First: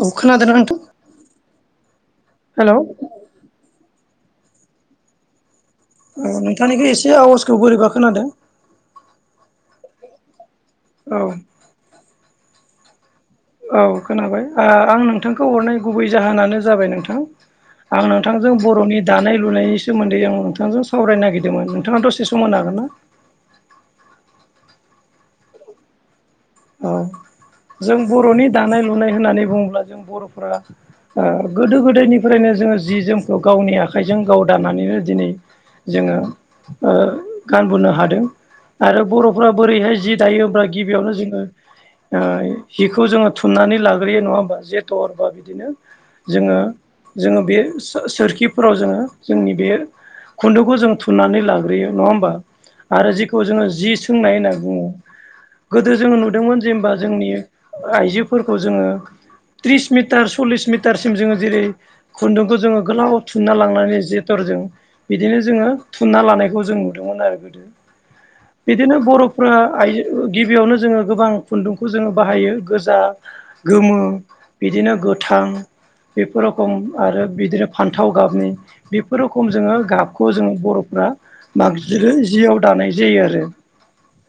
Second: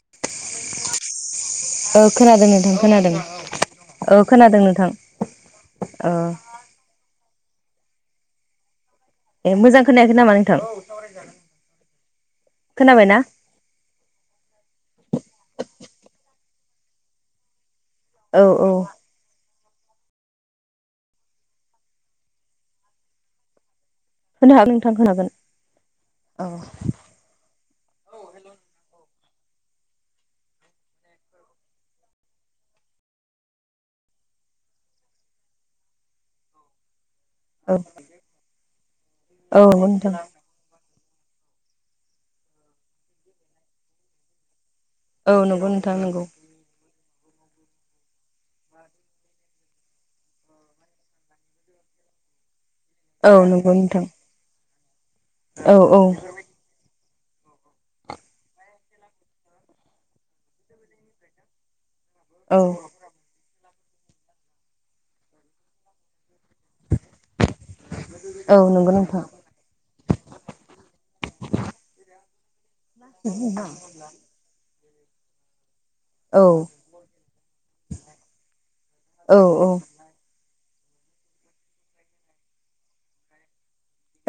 औ खोनादोंना नोंथां ओ खोनादों हेलौ नोंथां खोनादों औ खोनादों नोंथां औ अ नोंथांनिखौ एसे आवाजखौ बोरैबा खोनादों ए मोजां खोनायाखै नामा नोंथां औ खोनाबायना औ खोनाबाय आ आं नोंथांखौ हरनाय गुबै जाहोनानो जाबाय नोंथां आं औ नोंथांजों औ बर'नि दानाय लुनायनि सोमोन्दै आं नोंथांजों सावरायनो नागिरदोंमोन नोंथाङा दसे सम मोन हागोनना होनो हागोन नोंथां होनो हागोन औ औ जों बर'नि दानाय लुनाय होननानै बुङोब्ला जों बर'फोरा गोदो गोदायनिफ्रायनो जोङो जि जोमखौ गावनि आखाइजों गाव दानानैनो दिनै जोङो ओ गानबोनो हादों आरो बर'फ्रा औ नंगौ बोरैहाय नोंथां जि दायो होनब्ला गिबियावनो जोंङो ओ हिखौ जोंङो थुमनानै लाग्रोयो नङा होमबा जेथर बा औ नंगौ बिदिनो नोंथां नंगौ जोङो जोङो बे सोरखिफोराव जोंङो जोंनि बे खुन्दुंखौ जों थुनानै लाग्रोयो नंङा होमबा आरो औ जेखौ जोंङो नंगौ जि नोंथां सोंनाय होनना बुङो औ औ गोदो जोंङो नु दोंमोन जेनेबा जोंनि आइजोफोरखौ जोंङो त्रिस मिटार सल्लिस मिटारसिम जोंङो जेरै औ खुन्दुंखौ जोंङो गोलाव थुना लांनानै जेथरजों बिदिनो जोंङो थुना लानायखौ जों नुदोंमोन आरो गोदो नंगौ बिदिनो नोंथां बर'फ्रा आइजो गिबियावनो जोङो गोबां खुन्दुंखौ जोङो बाहायो गोजा गोमो बिदिनो गोथां बेफोर औ रखम आरो बिदिनो फान्थाव गाबनि बेफोर औ रखम जोंङो गाब खौ जोंङो बर'फ्रा माग जियाव दानाय जायो आरो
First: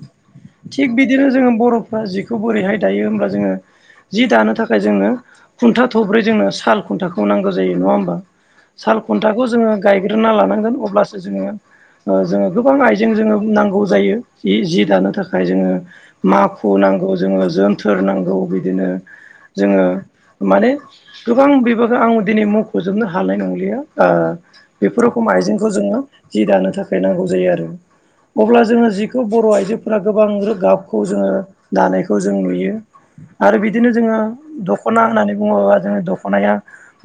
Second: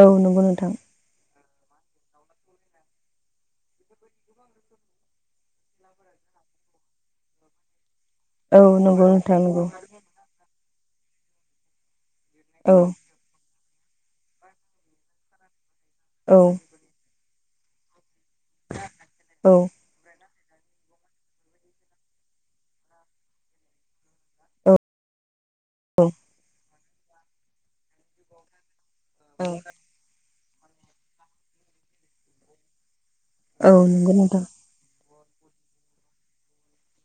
औ नंगौ नोंथां थिग बिदिनो जोंङो बर'फ्रा जिखौ बोरैहाय दायो होनब्ला जोंङो जि दानो थाखाय जोंनो खुन्था थब्रै जोंनो साल खुन्थाखौ नांगौ जायो नङा होमबा औ साल नंगौ नोंथां खुन्थाखौ नंगौ जोङो गायग्रोना लानांगोन अब्लासो जोङो ओ जोङो औ गोबां आइजें जोङो नांगौ जायो जि जि दानो थाखाय जोङो औ माखु नांगौ जोङो जोनथोर नांगौ बिदिनो औ जोङो माने गोबां बेबागो आं दिनै मखजोबनो हानाय नंलिया ओ बेफोर रखम आइजेंखौ जोङो जि दानो थाखाय नांगौ जायो आरो अब्ला जोङो जि खौ बर' औ आइजोफोरा गोबां रो गाबखौ जोङो दानायखौ जों नुयो आरो औ बिदिनो नंगौ जोङो नोंथां दखना होननानै बुङोबा जोङो दखनाया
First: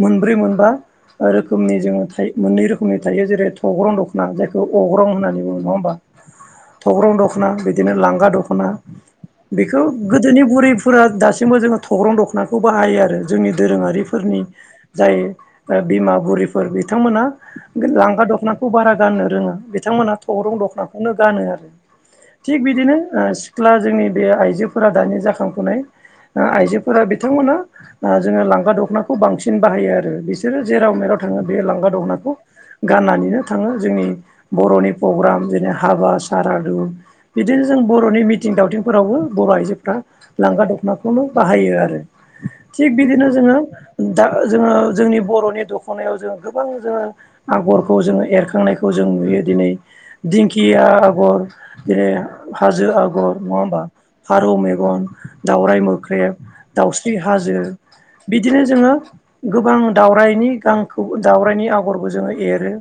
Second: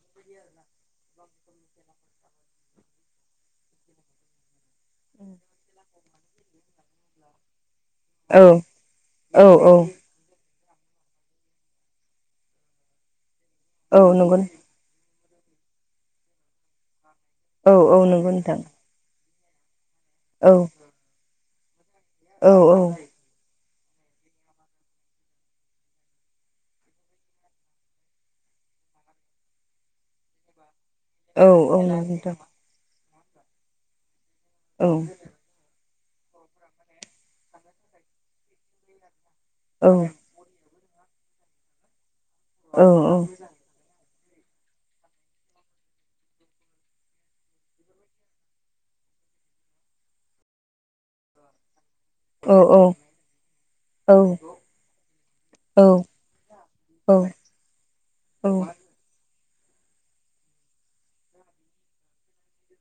मोनब्रै मोनबा रोखोमनि जोङो थायो मोननै रोखोमनि थायो जेरै थग्रं दखना जायखौ अग्रं होननानै बुङो नङा होमबा थग्रं दखना बिदिनो लांगा औ दखना औ औ बेखौ गोदोनि बुरैफोरा दासिमबो जोङो थग्रं दखनाखौ बाहायो आरो जोंनि औ नंगौ दोरोङारिफोरनि जाय बिमा बुरिफोर बिथांमोना औ औ लांगा नंगौ नोंथां दखनाखौ बारा गाननो रोङा बिथांमोनहा औ थग्रं दखनाखौनो गानो आरो औ थिग औ बिदिनो ओ सिख्ला जोंनि बे आइजोफोरा दानि जाखांफुनाय आइजोफोरा बिथांमोना आ जोङो लांगा दखनाखौ बांसिन बाहायो आरो बिसोरो जेराव मेराव औ थाङो बे औ लांगा नंगौ दखनाखौ नोंथां गाननानैनो थाङो जोंनि औ बर'नि प्रग्राम जेने हाबा सारादु बिदिनो जों बर'नि मिथिं दावथिंफोरावबो बर' औ आइजोफ्रा लांगा दखनाखौनो बाहायो आरो औ थिग बिदिनो जोङो दा जोङो जोंनि बर'नि दखनायाव जों गोबां जोङो आगरखौ जोङो एरखांनायखौ जों नुयो दिनै दिंखिया आगर जेरै औ औ हाजो आगर नङा होमबा फारौ मेगन दावराय मोख्रेब दाउस्रि औ हा हाजो बिदिनो जोङो गोबां दाउराइनि गांखौ दाउराइनि आगरबो जोङो एरो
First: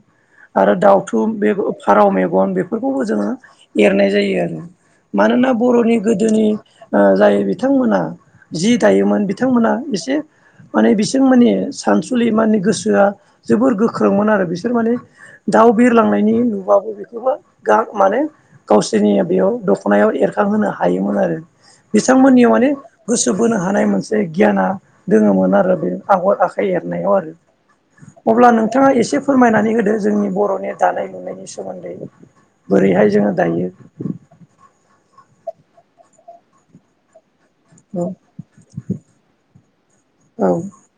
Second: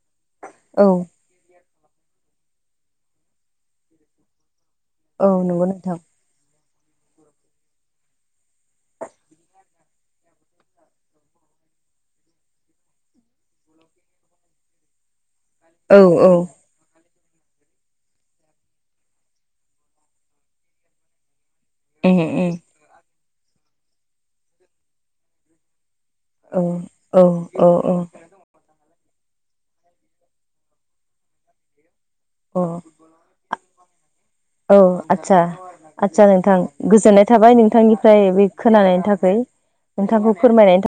आरो दाउथु बे फारौ मेगन बेफोरखौबो जोङो एरनाय जायो आरो औ मानोना नंगौ बर'नि नोंथां गो--दो गोदोनि जाय बिथांमोना जि दायोमोन बिथांमोना एसे माने बिसोर माने सानसुलि माने गोसोआ जोबोर गोख्रोंमोन आरो बिसोर माने दाउ औ औ बिरलांनायनि [unintelligible] नुबाबो बेखौबो गाब माने गावसोरनि बेयाव दखना दखनायाव एरखांहोनो हायोमोन आरो उम बिथांमोननियाव माने गोसो बोनो हानाय मोनसे गियाना दोङोमोन आरो बे आगर उम औ आखाइ एरनायाव आरो औ औ अ अब्ला नोंथाङा एसे फोरमायनानै होदो जोंनि बर'नि दानाय लुनायनि सोमोन्दै औ बोरैहाय जोङो दायो औ आदसा आदसा नोंथां गोजोननाय थाबाय नों औ नोंथांनिफ्राय बे खोनानायनि थाखाय नोंथांखौ औ फोरमायनायनि थाखाय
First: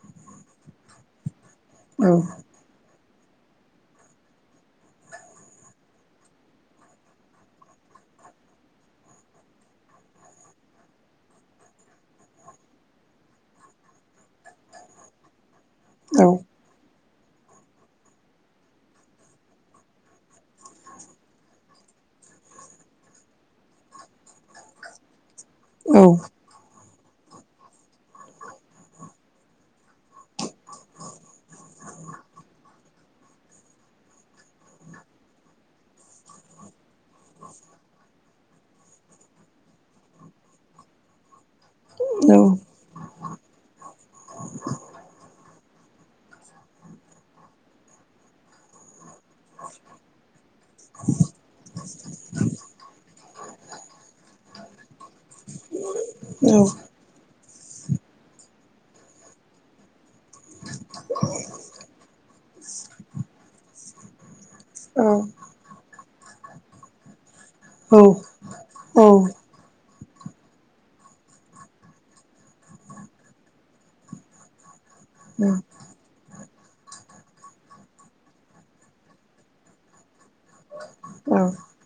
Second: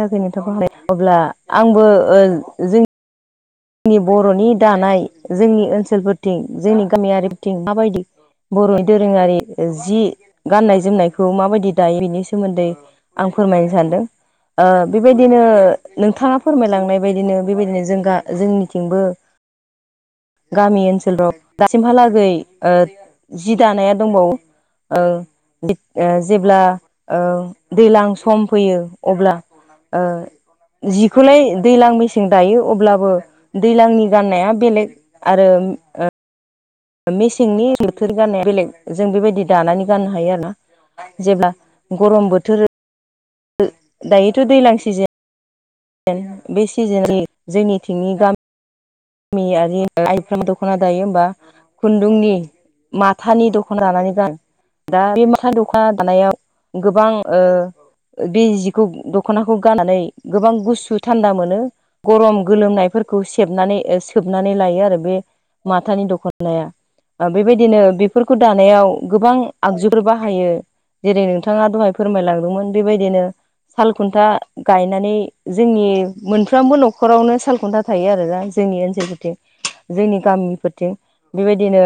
गोजोनि थाबाय [unintelligible] अब्ला आंबो औ जों नि बर'नि दानाय जोंनि ओनसोलफोरथिं जोंनि गामियारिफोरथिं माबायदि बर'नि दोरोङारि जि गाननाय जोमनायखौ माबायदि दायो बेनि सोमोन्दै आं फोरमायनो सानदों ओ बेबायदिनो औ नोंथाङा फोरमायलांनाय बायदिनो बेबायदिनो जों गा जोंनिथिंबो गामि ओनसोलाव दासिमहालागै ओ जि दानाया दंबावो ओ औ [unintelligible] जेब्ला औ दैज्लां सम फैयो अब्ला ओ जिखौलाय दैज्लां मेसें दायो अब्लाबो दैज्लां नि गाननाया बेलेग आरो मेसेंनि बोथोर [unintelligible] गाननाया बेलेग जों बेबायदि दानानै गाननो हायो आरोना जेब्ला गरम बोथोर दायोथ' दैज्लां सिजेन सिजेन [unintelligible] बे सिजेननि जोंनिथिंनि गामि गामियारि आइफ्रा दख'ना दायो होनबा खुन्दुंनि माखु माथानि दख'ना दानानै गानो दा बे माथा दख'ना दानायाव गोबां बे जिखौ दख'नाखौ गाननानै गोबां गुसु थान्दा मोनो गरम गोलोमनाय खौ सेबनानै सोबनानै लायो आरो बे माथानि दखनाया बेबायदिनो बेफोरखौ दानायाव गोबां आगजुफोर बाहायो जेरै नोंथाङा दहाय फोरमायलांदोंमोन बेबायदिनो साल खुन्था गायनानै जोंनि मोनफ्रोमबो न'खरावनो साल खुन्था थायो आरोना जोंनि ओनसोलफोरथिं जोंनि गामिफोरथिं बेबायदिनो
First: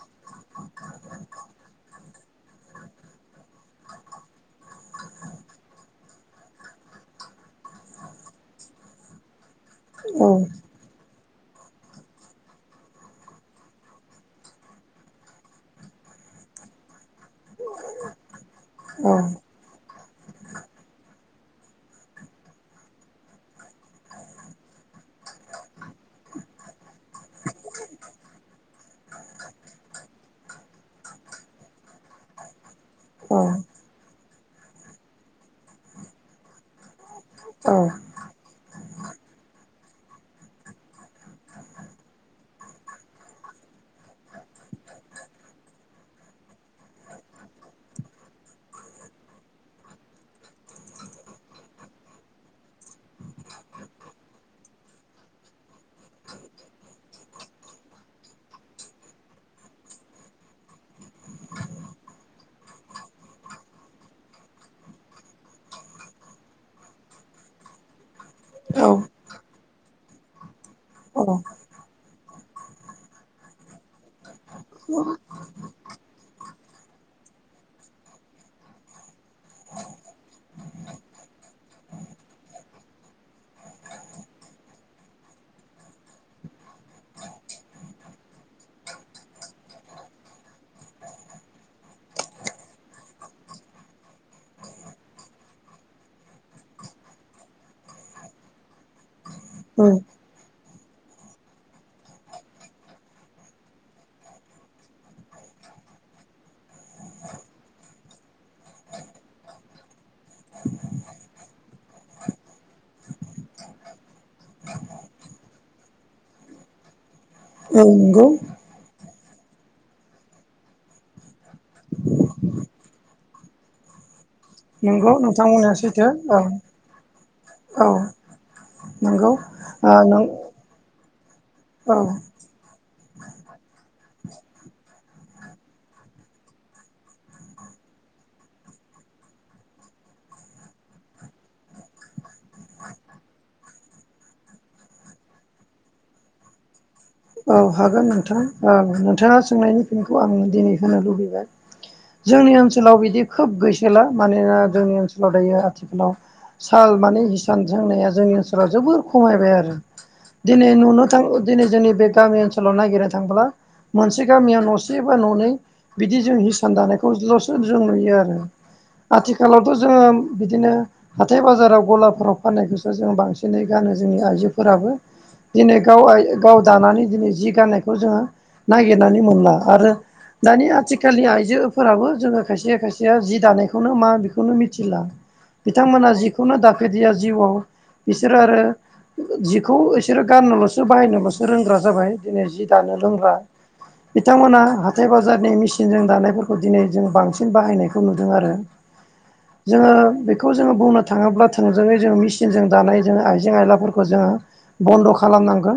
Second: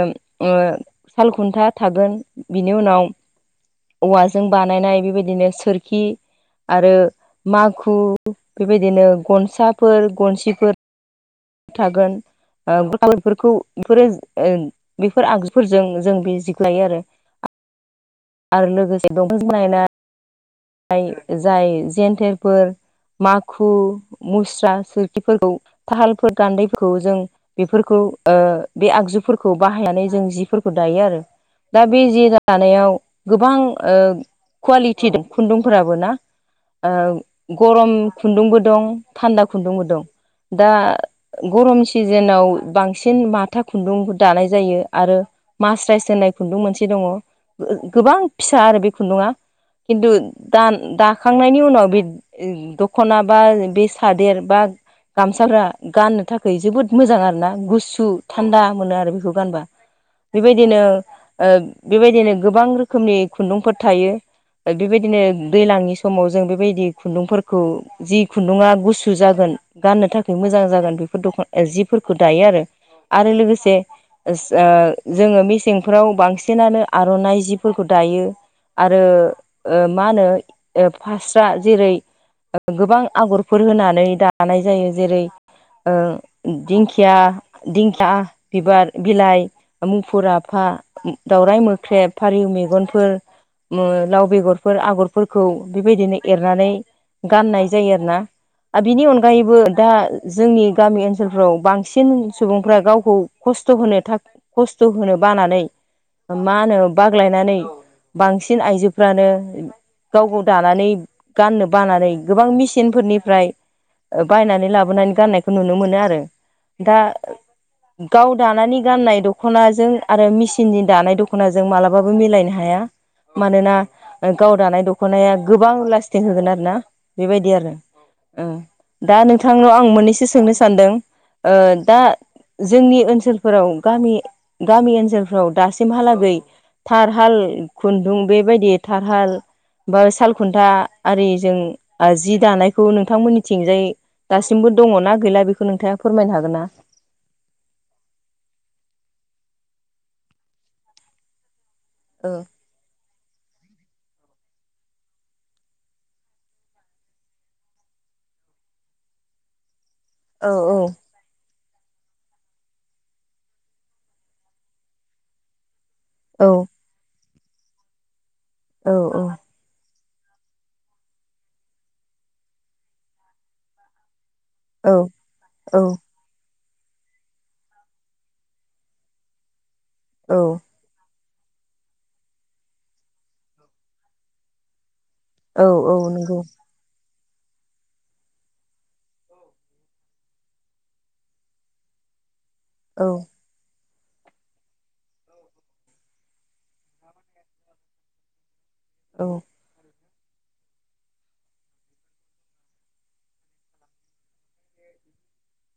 साल खुन्था थागोन बिनि उनाव औवाजों बानायनाय बेबायदिनो सोरखि आरो माखु बेबायदिनो गनसाफोर गनसिफोर थागोन बेफोरखौ बेफोरो [unintelligible] बेफोर आगजुफोरजों जों बे जि दायो आरो आरो लोगोसे दंफां जों बानायनाय [inaudible] [unintelligible] जाय जेन्थेरफोर माखु मुस्रा सोरखिफोरखौ तात सालफोर गान्दैफोरखौ जों बेफोरखौ बे आगजुफोरखौ बाहायनानै जों जिफोरखौ फोर दायो आरो दा बे जे दानायाव गोबां कुवालिटि दं खुन्दुंफोराबो ना गरम खुन्दुंबो दं थान्दा खुन्दुंबो दं दा गरम सिजेनाव बांसिन माथा खुन्दुं दानाय जायो आरो मासराइस होननाय खुन्दुं मोनसे दङ गोबां फिसा आरो बे खुन्दुङा खिन्थु दा दाखांनायनि उनाव बे दख'ना बा बे सादेर बा गामसाफ्रा गाननो थाखाय जोबोद मोजां आरोना गुसु थान्दा मोनो आरो बेखौ गानबा बेबायदिनो ओ बेबायदिनो गोबां रोखोमनि खुन्दुंफोर थायो ओ बेबायदिनो दैलांनि समाव जों बेबायदि खुन्दुंफोरखौ जि खुन्दुङा औ गुसु जागोन गाननो थाखाय मोजां जागोन बेफोर औ औ दख जि फोरखौ दायो आरो आरो लोगोसे ओ जोङो मेसेंफ्राव बांसिनानो आर'नाइ जिफोरखौ दायो आरो ओ मा होनो फास्रा जेरै गोबां आगरफोर होनानै दानाय जायो जेरै ओ दिंखिया दिंखिया बिबार बिलाइ मुफुर आफा दावराइ मोख्रेब फारौ मेगनफोर मु लाव बेगरफोर आगरफोरखौ बेबायदिनो एरनानै गाननाय जायो आरो ना आरो बिनि अनगायैबो दा औ जोंनि गामि ओनसोलफ्राव बांसिन सुबुंफ्रा गावखौ खस्थ' होनो था खस्थ' होनो बानानै मा होनो बाग्लायनानै बांसिन आइजोफ्रानो गाव गाव दानानै गाननो बानानै गोबां मेसिनफोरनिफ्राय ओ बायनानै लाबोनानै गाननायखौ नुनो मोनो आरो दा नंगौ गाव दानानै गाननाय द दख'नाजों आरो मेसिननि दानाय दख'नाजों मालाबाबो मिलायनो हाया मानोना गाव दानाय नंगौ दख'नाया नोंथांमोना गोबां सैथो लास्टिं औ होगोन आरो ना बेबायदि आरो औ उम दा नंगौ नोंथांनाव आं ओ नों मोननैसो सोंनो सानदों ओ औ दा जोंनि ओनसोलफोराव गामि गामि ओनसोलफोराव दासिमहालागै थारहाल खुन्दुं बेबायदि थारहाल बा साल खुन्था आरि जों जि दानायखौ नोंथांमोननि थिंजाय दासिमबो दङ'ना गैला बेखौ नोंथाङा फोरमायनो हागोन ना औ हागोन नोंथां औ नोंथाङा सोंनायनि फिनखौ आं दिनै होनो लुबैबाय औ जोंनि ओनसोलाव बिदि खोब गैसोला मानोना जोंनि ओनसोलाव दायो आथिखालाव साल माने हिसान सोंनाया जोंनि ओनसोलाव जोबोर खमायबाय आरो औ दिनै नुनो थां दिनै जोंनि बे गामि ओनसोलाव नायगिरनो थांब्ला मोनसे गामियाव न'से बा न'नै बिदि जों औ हिसान दानाय खौल'सो जों नुयो आरो औ आथिखालावथ' जोङो बिदिनो हाथाय बाजाराव गलाफोराव फाननायखौसो जों बांसिनै गानो जोंनि आइजो फोराबो औ दिनै औ गाव गाव दानानै दिनै जि गाननायखौ जोङो नागिरनानै मोनला आरो औ दानि आथि थिखालनि आइजोफोराबो जोङो खायसे खायसेया जि दानायखौनो मा बेखौनो मिथिला औ औ बिथांमोना नंगौ जिखौनो दाफेरदिया जिउआव बिसोरो आरो जिखौ बिसोरो गाननोल'सो बाहायनोल'सो रोंग्रा जाबाय दिनै जि दानो औ रोंला बिथांमोनहा हाथाय बाजारनि मेसिनजों दानायफोरखौ दिनै जों बांसिन बाहायनायखौ नुदों आरो औ जोङो बेखौ जोङो बुंनो थाङोब्ला थोंजोङै जोङो मेसिनजों दानाय जोङो आइजें आयलाफोरखौ जोङो बन्द' खालामनांगोन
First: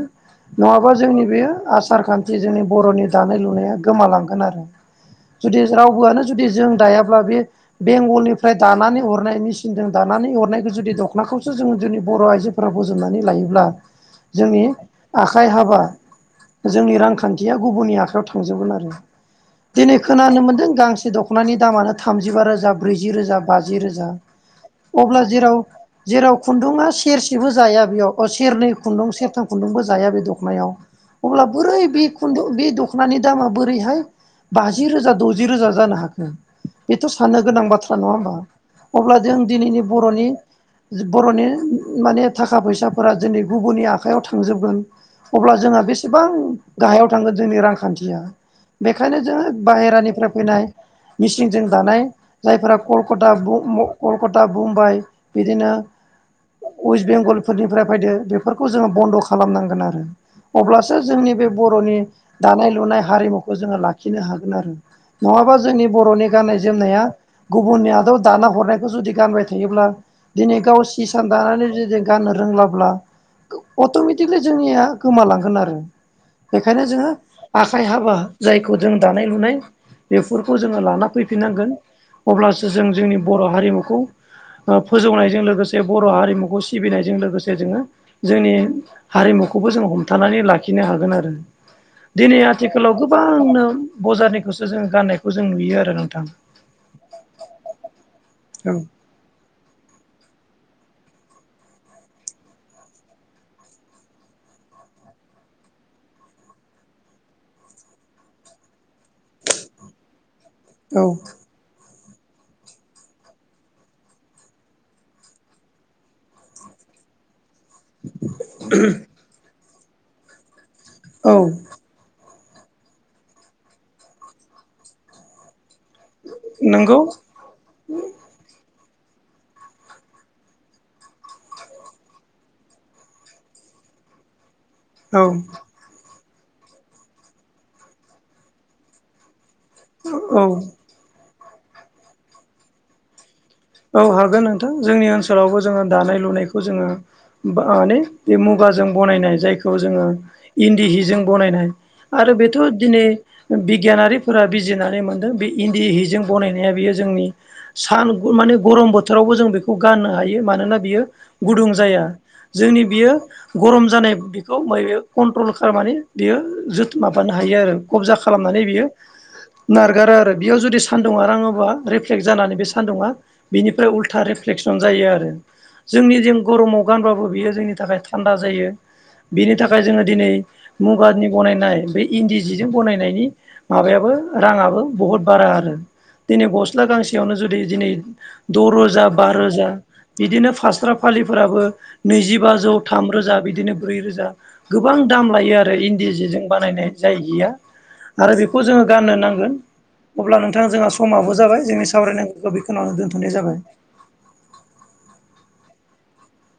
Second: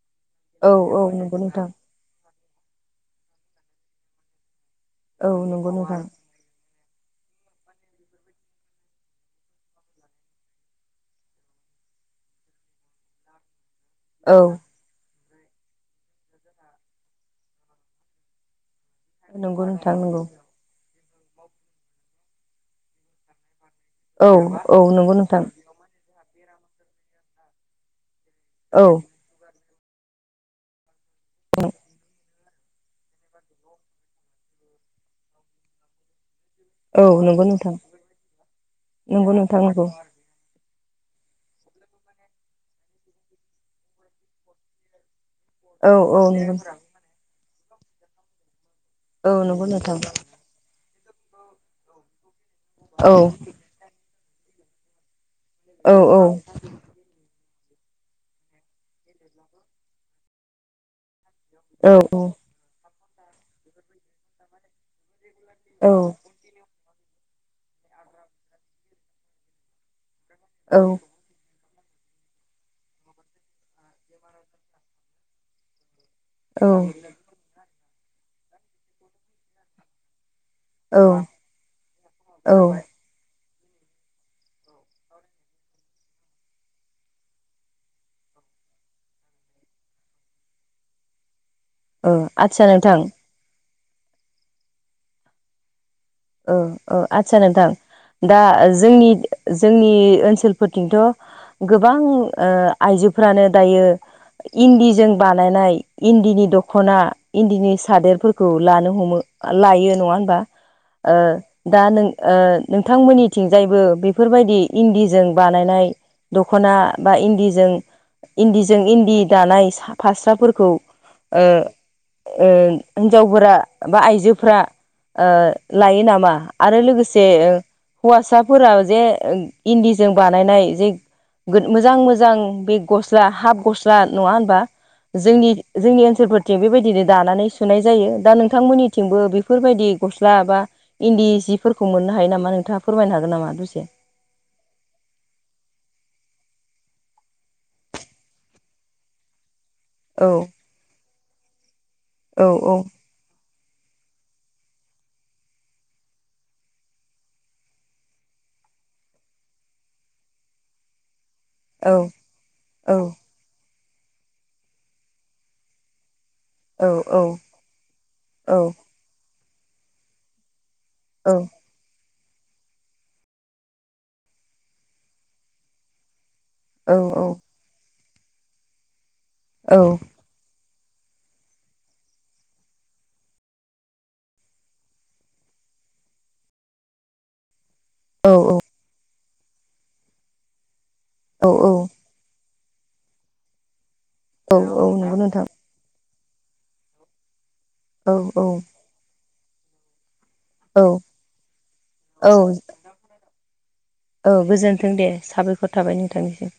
औ नङाबा औ जोंनि नंगौ बेयो नोंथां आसार खान थि जोंनि बर'नि दानाय लुनाया गोमालांगोन आरो औ जुदि नंगौ नोंथां रावबोआनो जुदि जों दायाब्ला बे बेंगलनिफ्राय दानानै हरनाय मेसिनजों दानानै हरनायखौ जुदि दख'नाखौसो जों जुदि बर' आइजो फोरा बजबनानै लायोब्ला औ जोंनि आखाय हाब बा जोंनि रांखान्थिया गुबुननि आखायाव थांजोबगोन आरो नंगौ नोंथां दिनै नंगौ खोनानो मोन्दों गांसे दख'नानि दामानो थामजिबा रोजा ब्रैजि रोजा बाजि रोजा औ औ नंगौ अब्ला नोंथां जेराव जेराव खुन्दुङा सेरसेबो जाया बेयाव सेरनै औ खुन्दुं सेरथाम खुन्दुंबो जाया बे दखना अब्ला बोरै बे खुन्दुं बे दखनायाव दखनानि दामा बोरैहाय बाजि रोजा द'जि रोजा जानो हाखो औ बेथ' साननो नंगौ गोनां नोंथां बाथ्रा नङा होमबा अब्ला नंगौ जों नोंथां दिनैनि नंगौ बर'नि बर'नि माने थाखा फैसाफोरा दिनै गुबुननि आखायाव थांजोबगोन अब्ला जोंहा औ औ बेसेबां नंगौ गाहायाव थांगोन जोंनि रांखान्थिया बेखायनो औ जोङो नंगौ नोंथां बाहेरानिफ्राय फैनाय मिसिंजों दानाय जायफोरा औ कलकाता कलकाता बुम्बाइ बिदिनो औ औ वेस्ट बेंगलफोरनिफ्राय फैदो बेफोरखौ जोङो बन्द' खालामनांगोन आरो अब्लासो जोंनि बे औ बर'नि दानाय लुनाय हारिमुखौ जोङो लाखिनो हागोन आरो नङाबा जोंनि बर'नि गनाय जोमनाया गुबनि [unintelligible] व दाना हरनायखौ जुदि गानबाय थायोब्ला दिनै गाव औ हिसान दानानै जुदि गाननो रोंलाब्ला अट'मेटिकलि जोंनिया गोमालांगोन आरो बेखायनो जोङो आखाइ हाबा जायखौ जों दानाय लुनाय बेफोरखौ जोङो औ लाना फैफिननांगोन औ अब्लासो जों जोंनि बर' हारिमुखौ ओ फोजौनायजों लोगोसे बर' हारिमुखौ सिबिनायजों लोगोसे जोङो जोंनि हारिमुखौबो जों हमथानानै लाखिनो हागोन आरो औ दिनै आदसा नोंथां आथिखालाव गोबांनो बजारनिखौसो जो गाननायखौ जों नुयो आरो नोंथां औ औ आदसा नोंथां दा औ जोंनि जोंनि ओनसोलफोरथिंथ' गोबां ओ आइजोफ्रानो दायो इन्दिजों बानायनाय इन्दिनि दख'ना इन्दिनि सादेरफोरखौ लानो हमो लायो नङा होनबा औ ओ दा नों ओ नोंथांमोननिथिंजायबो बेफोरबायदि इन्दिजों बानायनाय दख'ना बा इन्दिजों इन्दिजों इन्दि दानाय फास्राफोरखौ औ ओ हिनजावफोरा बा आइजोफ्रा लायो नामा आरो नंगौ लोगोसे हौवासाफोरा जे इन्दिजों बानायनाय जे मोजां मोजां बे गस्ला हाफ गस्ला नङा होनबा औ जोंनि जोंनि ओनसोलफोरथिं बेबायदिनो दानानै सुनाय जायो दा नोंथांमोननि थिंबो बेफोरबायदि गस्ला औ बा इन्दि सिफोरखौ मोननो हायो नामा नोंथाङा फोरमायनो हागोन नामा दसे औ हागोन नोंथां जोंनि ओनसोल ओनोलावबो जोङो दानाय लुनायखौ जोङो माने बे मुगाजों बनाय जायखौ खौ जोंङो औ इन्दि हिजों बनायनाय आरो औ बेथ' औ दिनै बिगियानारिफोरा बिजिनानै मोन्दों बे इन्दि हिजों बनायनाया बेयो जोंनि सान माने गरम बोथोरावबो जों बेखौ गाननो हायो मानोना बियो गुदुं औ जाया जोंनि औ बियो गरम जानाय बेखौ [unintelligible] कन्ट्रल खालामनानै बियो औ औ माबानो हायो आरो गबजा खालामनानै औ बियो नारगारा आरो बेयाव जुदि सान्दुंङा औ राङोबा रिफ्लेक्ट जानानै बे सान्दुंङा बेनिफ्राय उल्था रिफ्लेकसन जायो आरो जोंनि जों गरमाव औ गानबाबो बियो जोंनि थाखाय थान्दा जायो बिनि औ थाखाय जोङो दिनै मुगानि बनायनाय बे इन्दि जिजों बनायनायनि माबायाबो राङाबो बहुद बारा आरो दिनै गस्ला गांसेयावनो जुदि दिनै द रोजा बा रोजा बिदिनो फास्रा औ फालिफोराबो औ नैजिबाजौ थाम रोजा बिदिनो ब्रै रोजा गोबां नंगौ दाम नोंथां लायो आरो दा इन्दि जे जों बानायनाय जाय गैया औ आरो बेखौ जोङो गाननो नांगोन अब्ला नोंथ थां जोंहा औ समाबबो जाबाय जोंनि औ सावरायनांगौखौ बेखिनियावनो दोन्थ'नाय जाबाय औ गोजोन्थों दे साबायखर थाबाय नोंथांनिसिम